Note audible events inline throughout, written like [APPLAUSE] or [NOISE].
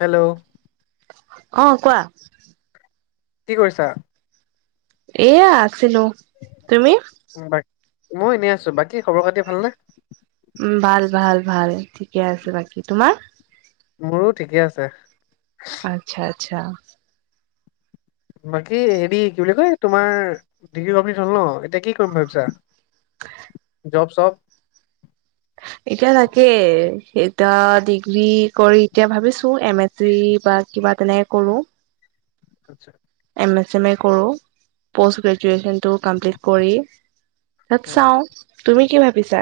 Hello. অ কোৱা। কি কৰিছা। এয়া আছিলো তুমি। উম বাক মই এনেই আছো বাকী খবৰ খাতি ভালনে উ ভাল ভাল ভাল ঠিকে আছে বাকী তোমাৰ মোৰো ঠিকে আছে আচ্ছা আচ্ছা বাকী হেৰি কি বুলি কয় তোমাৰ ডিগ্ৰী কমপ্লিট হল ন এতিয়া কি কৰিম ভাবিছা জবছপ এতিয়া তাকে এইতা ডিগ্ৰী কৰি এতিয়া ভাবিছো এম এ চি বা কিবা তেনেকে কৰো আতচ্চা। এমে চেমে কৰো পষ্ট গ্ৰেজুৱেচন টো কামপ্লিট কৰি। তাত উম চাও তুমি কি ভাবিছা।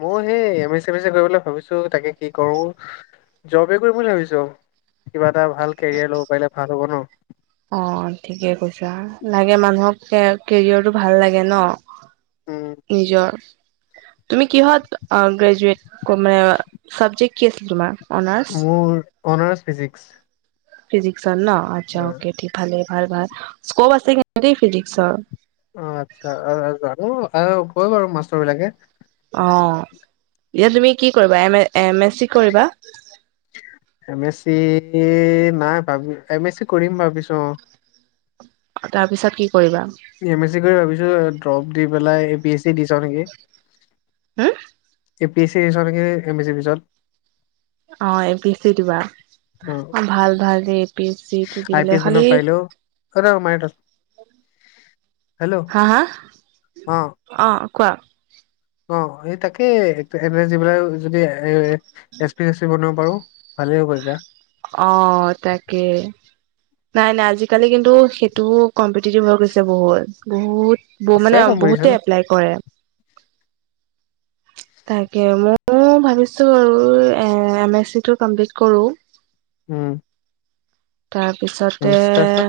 মই সেই এম এ চেম এ যে কৰিবলে ভাবিছো তাকে কি কৰো জবে কৰিম বুলি ভাবিছো কিবা এটা ভাল কেৰিয়াৰ লব পাৰিলে ভাল হ'ব ন অ ঠিকে কৈছা লাগে মানুহক কে কেৰিয়ৰটো ভাল লাগে ন উম নিজৰ তুমি কিহত অ গ্ৰেজুৱেট ক মানে চাবজেক্ট কি আছিলে তোমা মোৰ অনাৰেছ ফিজিক্স ফিজিক্সত ন আচ্ছা অ অকে ঠি ভালে ভাল ভাল স্কপ আছে কিন্তু দেই ফিজিক্সৰ অ আচ্ছা অ অ জানো আহ কয় বাৰু মাষ্টৰ বিলাকে অ এয়া তুমি কি কৰিবা M A M A C কৰিবা এম এছ চি নাই ভাবি এম এ চি কৰিম ভাবিছো অ তাৰপিছত কি কৰিবা এম এছ চি কৰি ভাবিছো ড্ৰপ দি পেলাই এ পি এছ চি দি চাও নেকি হু এ পি এ চি আছে নেকি এম এ চি পিছত অ এ পি এ চি দিবা অ ভাল ভাল দেই এ পি এ চি দিবলে খালি সেয়াতে সোমাই থাক হেল্ল হা হা অ অ কোৱা অ এই তাকে এড্ৰেছ দি পেলাই যদি A S P S P বনিব পাৰো ভালে হ'ব তেতিয়া অ তাকে নাই নাই আজিকালি কিন্তু সেইটোও কম্পিটিটিভ হৈ গৈছে বহুত বহুত ব আছে মানে বহুতে কম্পিটিচন এপ্লাই কৰে তাকে ময়ো ভাবিছো আৰু এ এম এ চি টো কমপ্লিট কৰো উম এম তাৰপিছতে এছ চি তাৰপিছত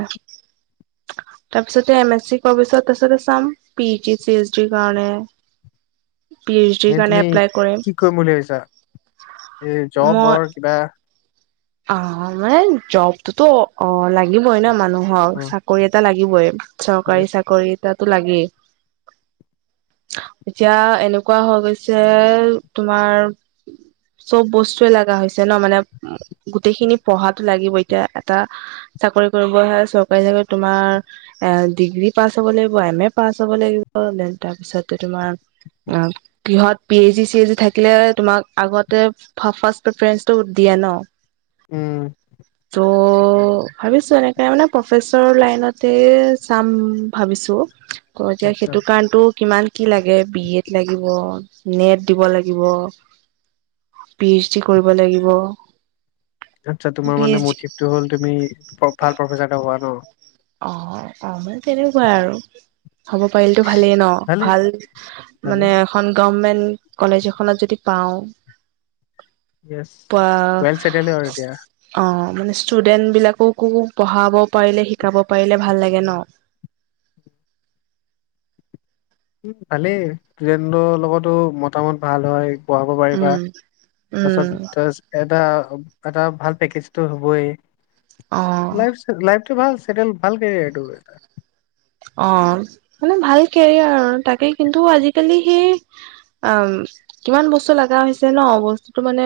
তাৰ পিছতে এম এছ চি কৰা পিছত তাৰপিছতে চাম পি জি চি এচ ডিৰ কাৰণে [UNINTELLIGIBLE] পি এইচ ডিৰ এ কাৰণে তুমি এপ্লাই কি কৰিম বুলি ভাবিছা এ মই জবৰ কিবা অ মানে জবটোতো অ লাগিবই ন মানুহক অ চাকৰি এটা লাগিবই চৰকাৰী য়েছ চাকৰি এটাতো লাগেই এতিয়া এনেকুৱা হৈ গৈছে তোমাৰ চব বস্তুয়ে লগা হৈছে ন মানে গোটেইখিনি পঢ়াতো লাগিবই এতিয়া এটা চাকৰি কৰিব হয় চৰকাৰী চাকৰি তোমাৰ এ ডিগ্ৰী পাছ হ'ব লাগিব এম এ পাছ হ'ব লাগিব ডেন তাৰ পিছতে তোমাৰ অ গৃহত পি এইচ জি চি এই জি থাকিলে তোমাক আগতে ফাৰ্ষ প্ৰেফাৰেঞ্চটো দিয়ে ন উম ত' ভাবিছো এনেকে মানে প্ৰফেচৰ লাইনতে চাম ভাবিছো অ এতিয়া আচ্ছা সেইটো কাৰণেটো কিমান কি লাগে বি এড লাগিব নেট দিব লাগিব পি এইচ ডি কৰিব লাগিব। আচ্ছা তোমাৰ পি মানে এইচ ডি মটিভটো হল তুমি ভাল প্ৰফেচাৰ এটা হোৱা ন অ অ মানে তেনেকুৱা আৰু থব পাৰিলেটো ভালেই ন ভালে ভাল ভালে মানে এখন গৰমেন্ট কলেজ এখনত যদি পাওঁ য়েছ বা ৱেল চেটেল আৰু এতিয়া অ মানে ষ্টুডেন্ট বিলাককো পঢ়াব পাৰিলে শিকাব পাৰিলে ভাল লাগে ন উম ভালেই ফ্ৰেইণ্ডৰ লগতো মতামত ভাল হয় পঢ়াব পাৰিবা উম তাৰ উম পাছত এটা এটা ভাল পেকেজটো হ'বই অ লাচ লাইফটো ভাল চেটেল ভাল কেৰিয়াৰটো অ মানে ভাল কেৰিয়াৰ আৰু তাকে কিন্তু আজিকালি সেই অ কিমান বস্তু লগা হৈছে ন বস্তুটো মানে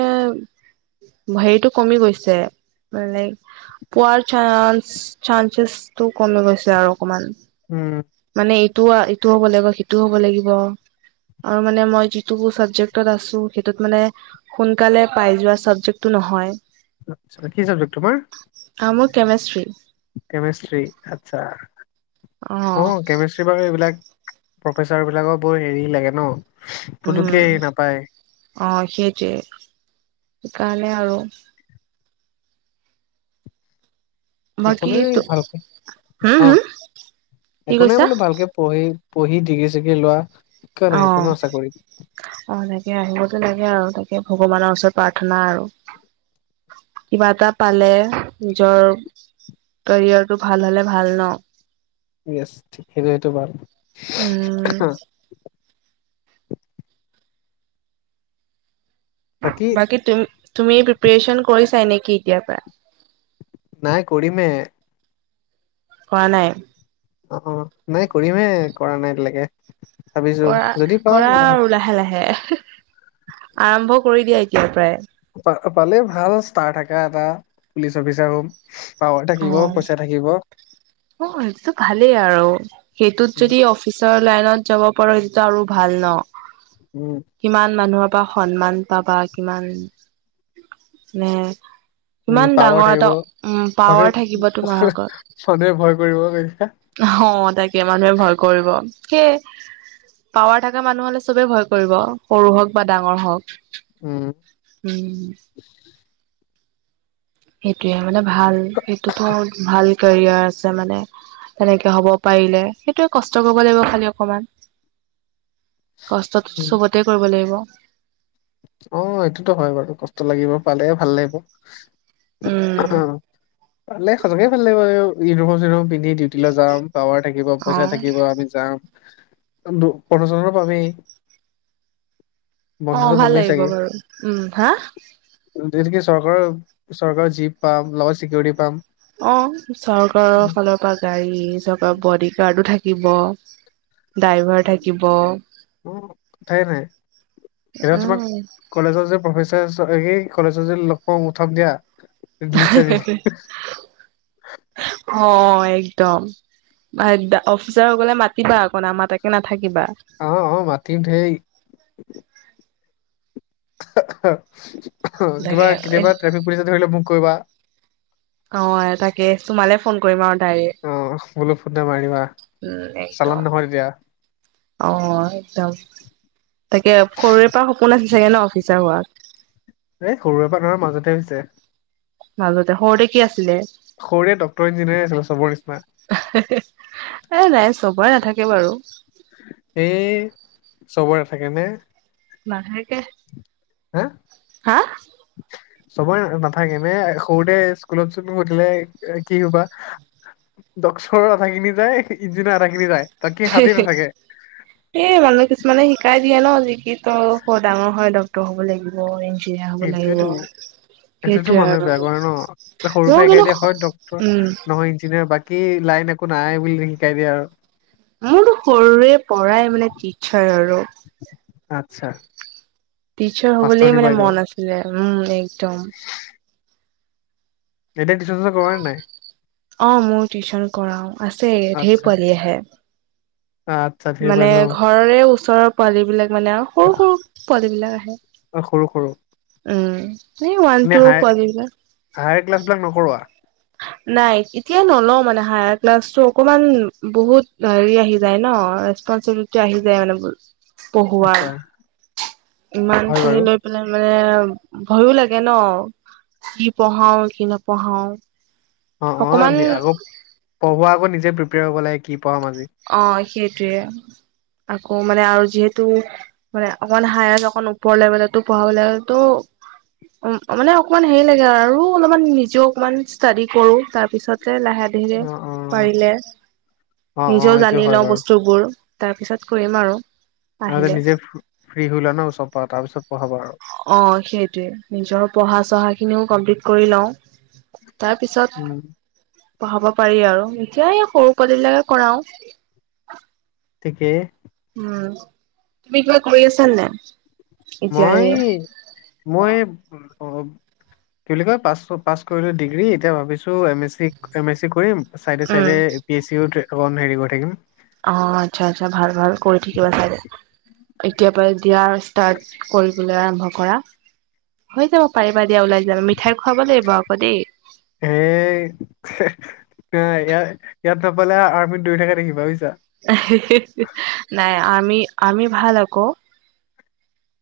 ভাৰিটো কমি গৈছে লাই পোৱাৰ চানন্স চানন্সেচটো কমি গৈছে আৰু অকমান উম মানে এইটোও এইটো হ'ব লাগিব সিটো হ'ব লাগিব আৰু মানে মই যিটো চাবজেক্টত আছো সেইটোত মানে সোনকালে পাই যোৱা ছাবজেক্টটো নহয় আচ্ছা কি চাবজেক্ট তোমাৰ অ, ' মোৰ কেমেষ্ট্ৰি। কেমিষ্ট্ৰী আচ্ছা, অ কেমি বাৰু এইবিলাক প্ৰফেচাৰ বিলাকৰ বৰ হেৰি লাগে ন উম পুটোককে হেৰি নাপায়। অ, ' সেইটোৱে সেইকাৰণে আৰু একো বাকী নাই ভালকে হম অ, হম ' কি একো নাই কৈছা বোলো ভালকে পঢ়ি পঢ়ি ডিগ্ৰী চিগ্ৰী লোৱা। কিয় নাহিব আহ। ন চাকৰিত অ, ' তাকে আহিবতো লাগে আৰু তাকে ভগৱানৰ ওচৰত প্ৰাৰ্থনা আৰু। কিবা এটা পালে নিজৰ কেৰিয়াৰ টো ভাল হলে ভাল ন। ঠিক আছে ঠিক সেইটো সেইটো বাৰু উম বাকী তুম তুমি প্ৰিপেৰেচন কৰিছাই নেকি এতিয়াৰ পৰা? নাই কৰিমহে। কৰা নাই? অ, ' অ, ' নাই কৰিম হে কৰা নাই এতিয়ালৈকে। ভাবিছো কৰা যদি পাওঁ কৰা আৰু লাহে লাহে আৰম্ভ কৰি দিয়া এতিয়াৰ পৰাই। পালে ভাল ষ্টাৰ থকা এটা পুলিচ অফিচাৰ সম পাৱাৰ থাকিব অ'। পইচা থাকিব। অ, ' সেইটোতো ভালেই আৰু সেইটোত যদি অ অফিচাৰ লাইনত যাব পাৰো হেইতুটো আৰু ভাল ন। উম। কিমান মানুহৰ পৰা সন্মান পাবা কিমান মানে ইমান ডাঙৰ এটা উম পাৱাৰ হলেও থাকিব তোমাৰ আগত। চবেই ভয় কৰিব তেতিয়া। অ, ' তাকে মানুহে ভয় কৰিব সেই পাৱাৰ থকা মানুহ হলে চবেই ভয় কৰিব সৰু হওক বা ডাঙৰ হওক। উম। উম। সেইটোৱে মানে ভাল সেইটোতো ভাল কেৰিয়াৰ আছে মানে। তেনেকে হ'ব পাৰিলে সেইটোয়ে কষ্ট কৰিব লাগিব খালি অকমান। কষ্ট উম চবতে কৰিব লাগিব অ সটোতো হয় বাৰু কষ্ট লাগিব পালেহে ভাল লাগিব। অ উম ভালে সজাগে ভাল লাগিব আৰু ইউনিফৰ্ম চউনিফৰ্ম পিন্ধি। ডিউটিলৈ যাম পাৱাৰ থাকিব অ পইচা থাকিব আমি যাম। ফটো ছটো পাবি অ বন্ধনৰ ভাল বমি উম হা যিহেতকে চৰকাৰৰ চৰকাৰৰ জীপ পাম লগত চিকিউৰিটি পাম। অ চৰকাৰৰ ফালৰ চ গাড়ী চপ বডিগাৰ্ডো থাকিব ড্ৰাইভাৰ থাকিব। উ, কথায়াইে নাই এতিয়া তোমাক উম কলেজত যে প্ৰফেচাৰ আহেই কলেজত যে লগ পা উঠাম দিয়া ৰিলিফ চাই দিম অ একদম। অফিচাৰসকলে মাতিবা অকণ আমাৰ তাকে নাথাকিবা অ অ মাটি দেই কিবা তাকে কেতিয়াবা ট্ৰেফিক পুলিচ ধৰিলে মোক কবা। অ এ তাকে তোমালে ফোন কৰিম আৰু ডাইৰেক অ বুলো ফোন নে মাৰিবা উম একদম চালান নহয় তেতিয়া অ এদম তাকে সৰুৰে পৰা সপোন আছে চাগে ন অফিচাৰ হোৱা এ সৰুৰে পৰা ধৰ মাজতে হৈছে মাজতে সৰুতে কি আছিলে সৰুৰে ডক্তৰ ইঞ্জিনিয়াৰ আছিলে চবৰ নিছিনা এ নাই চবৰে নাথাকে বাৰু এই চবৰে নাথাকে নে নাথাকেহ এ চবৰে নাথাকে নে সৰুতে স্কুলত চোন সুধিলে এ কি হবা ডক্সৰ আধাখিনি যায় ইনজিনাৰ আধা খিনি যায় বাকী হাতেই নাথাকে এ মানে কিছুমানে শিকাই দিয়ে ন যিকি ত হ ডাঙৰ হয় ডক্ত হ'ব লাগিব ইঞ্জিনিয়াৰ হ'ব লাগিব সেইটোৱেতো সেইটোতো সেইটোয়ে মানুহে আৰু বেয়া কৰে ন এ সৰু মোৰ পৰা শিকাই কিন্তু দিয়ে হয় ডক্তৰ উম নহয় ইঞ্জিনিয়াৰ বাক কি লাইন একো নাই বুলি শিকাই দিয়ে আৰু মোৰ সৰুৰে পৰাই মানে টিচাৰ আৰু আত্ছা টিচাৰ হবলেই মানে মন আছিলে উম একদম এতিয়া তিছন চন কৰা নাই অ মোৰ টিউচন কৰাও আছে ঢেৰ পোৱালি আহে আত মানে ঘৰৰে ওচৰৰ পোৱালী বিলাক মানে আও সৰু সৰু পোৱালী বিলাক আহে অ, সৰু সৰু উম এই ওৱান এনে টু হায় পোৱালিবিলাক হায়াৰ ক্লাছ বিলাক নকৰোৱা নাই এতিয়া নলও মানে হায়াৰ ক্লাছটো অকমান বহুত হেৰি আহি যায় ন টযুলটে আহি যায় মানে পৰ পঢ়োৱাৰ আচ্ছা ইমান হয় খিনি বাৰু লৈ পেলাই মানে ভয়ো লাগে ন কি পঢ়াও কি নপঢ়াও অ অ অকমান নে আকৌ পঢ়োৱা আকৌ নিজে প্ৰিপেয়াৰ হ লাগে কি পঢ়াম আজি অ সেইটোৱে আকৌ মানে আৰু যিহেতু মানে অকমাণ হায় অকণ ওপৰ লেবেলটো পঢ়াব লাগেতো উম অ মানে অকমান হেৰি লাগে আৰু অলপমান নিজেও অকমান ষ্টাডি কৰো তাৰপিছতে লাহে ধিৰে অ অ পাৰিলে অ অ নিজেও এইটো জানি হয় লওঁ বাৰু বস্তুবোৰ তাৰপিছত কৰিম আৰু। আগে আহিলে নিজে ফ্ৰী হৈ লোৱা ন চপা তাৰ পিছত পঢ়াবা আৰু। অ', সেইটোৱে নিজৰ পঢ়া চহা খিনিও কমপ্লিট কৰি লওঁ। তাৰ পিছত উম পঢ়াব পাৰি আৰু এতিয়া এই সৰু পোৱালি বিলাকে কৰাও। তেকে। উম তুমি কিবা কৰি আছা নে নাই এতিয়া মই এ মই অ' কি বুলি কয় পাছ প পাছ কৰিলোঁ ডিগ্ৰী এতিয়া ভাবিছোঁ M A C M A C কৰিম চাইডে উম চাইডে এ পি এ চিও তে হেৰি কৰি থাকিম। অ আচ্ছা আচ্ছা ভাল ভাল কৰি থাকিবা তেনেকে এতিয়া পাই দিয়া ষ্টাৰ্ট কৰিবলে আৰম্ভ কৰা হৈ যাব পাৰিবা দিয়া ওলাই মিঠাই খাব লাগিব আকৌ দেই। সেই। এ ইয়াত ইয়াত নাপালে আৰ্মিত দৌৰি থাকে দেখিবা বুজিছা। নাই আমি আমি ভাল আকৌ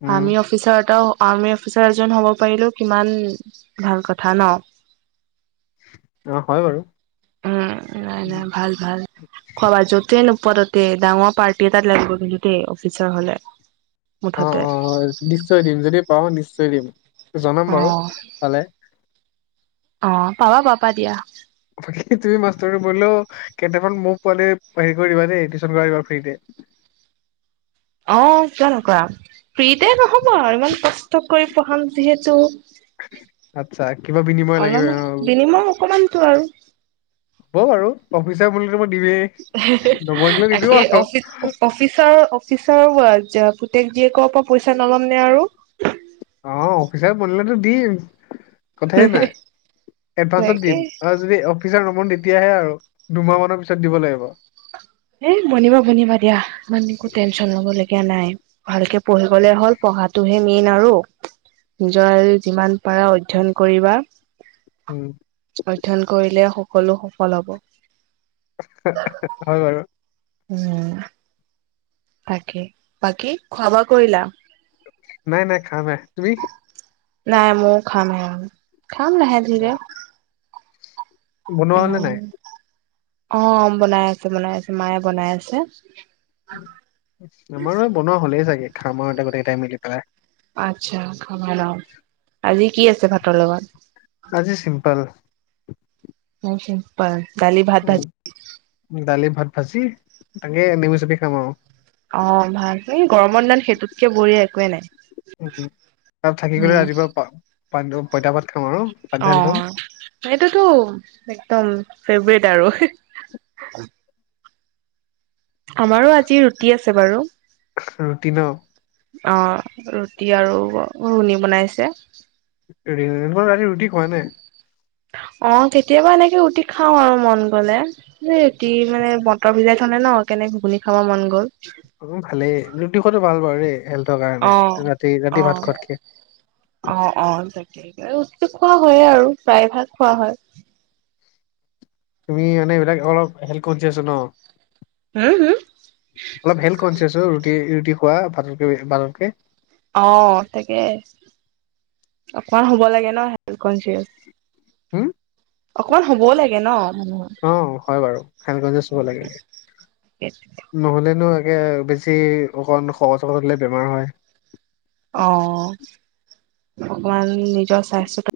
উম আৰ্মি অফিচাৰ এটা আৰ্মি অফিচাৰ এজন হ'ব পাৰিলো কিমান ভাল কথা ন। অ', হয় বাৰু। উম নাই উম, নাই ভাল ভাল। খব যতে নোপতে ডাঙৰ পাৰ্টি এটাত লাগিব কিন্তু দেই অফিচৰ হলে। অ মুঠতে। অ নিশ্চয় দিম যদি পাওঁ নিশ্চয় দিম জনাম অ বাৰু পালে। অ পাবা পাৰ পা দিয়া। বাকী তুমি মাষ্টৰ বলেও কেইটামান মোক পোৱালি হেৰি কৰি দিবা দেই টিউচন কৰা দিবা ফ্ৰীতে। অ কিয় নকৰাম। ফ্ৰীতে নহ'ব আৰু ইমান কষ্ট কৰি পঢ়াম যিহেতু। আচ্ছা কিবা বিনিময় লাগিব অ, অলপ বিনিময় অকমানতো আৰু। হ'ব ব আৰু অফিচা বো মই দিমেই। নবনিলে নিদিওঁ তাকে আৰু অফিচ অ অফিচাৰ অফিচাৰ পুতেক জীয়েকৰ পৰা পইচা নল'ম নে আৰু। অ', অফিচাৰ বনিলেতো দিম। কথাইে নাই এডভানসত তাকে দিম যদি অফিচাৰ নবনো তেতিয়াহে আৰু দুমাহ মানৰ পিছত দিব লাগিব। এ বনিবা বনিবা দিয়া ইমান একো টেনচন লব লগীয়া নাই। ভালকে পঢ়ি গলে হ'ল পঢ়াটোহে মেইন আৰু নিজৰ যিমান পৰা অধ্যয়ন কৰিবা উম অধ্যয়ন কৰিলে সকলো সফল হব। হয় বাৰু। উম। তাকে বাকী খোৱা বোৱা কৰিলা? নাই নাই খাম হে। তুমি? নাই মোৰ খামে খাম লাহে আচ্ছা, ধীৰে। বনোৱা হলে ইমান নাই অ', বনাই আছে বনাই আছে মায়ে বনাই আছে। উ আমাৰো বনোৱা হ'লেই চাগে খামাৰতে গোটকেইটাই মিলি পেলাই। আচ্ছা খাবা লওঁ আজি কি আছে ভাতৰ লগত? আজি চিম্পল। ন চিম্পল দালি ভাত ভাজি উম দালি ভাত ভাজি তাকে নেমু চেপি খাম আৰু। অ', ভাল গৰমৰ দিনত সেইটোতকে বঢ়িয়া একোৱেই নাই। তাত থাকি গ'লে উম ৰাতিপুৱা প পইতা পাত খাম আৰু পানী ঢালি ধম। সটোতো একদম ফেভৰেট আৰু। আমাৰো আজি ৰুটি আছে বাৰু। ৰুটি ন অ', ৰুটি আৰু ঘুগুনী বনাইছে। ৰাতি ৰুটি খোৱা নাই। অ কেতিয়াবা এনেকে ৰুটি খাও আৰু মন গলে, ৰুটি মানে মটৰ ভিজাই থলে ন কেনেক ঘুগুনি খাব মন গ'ল। অ ভালেই ৰুটি খোৱটো ভাল বাৰু দেই হেল্থৰ কাৰণে অ ৰাতি ৰাতি ভাত খোৱাত কে। অঁ অঁ তাকে ৰুটি খোৱা হয়ে আৰু প্ৰায় ভাগ খোৱা হয়। তুমি মানে এইবিলাক অলপ হেলথ কনচিয়াচো ন। হম হম অলপ হেল্থ কনচিয়াছ হয় ৰুটি ৰুটি খোৱা ভাততকে ভাততকে অঁ তাকে অকৱা হ'ব লাগে ন হেলথকনচিয়াছ। হুম! অকমান হ'বও লাগে ন মানুহৰ। অঁ হয় বাৰু সেনেকে যে চব লাগে। নহলেনো একে বেছি অকণ সকত চগত হলে বেমাৰ হয়। অঁ অকমান নিজৰ স্বাস্থ্যতে-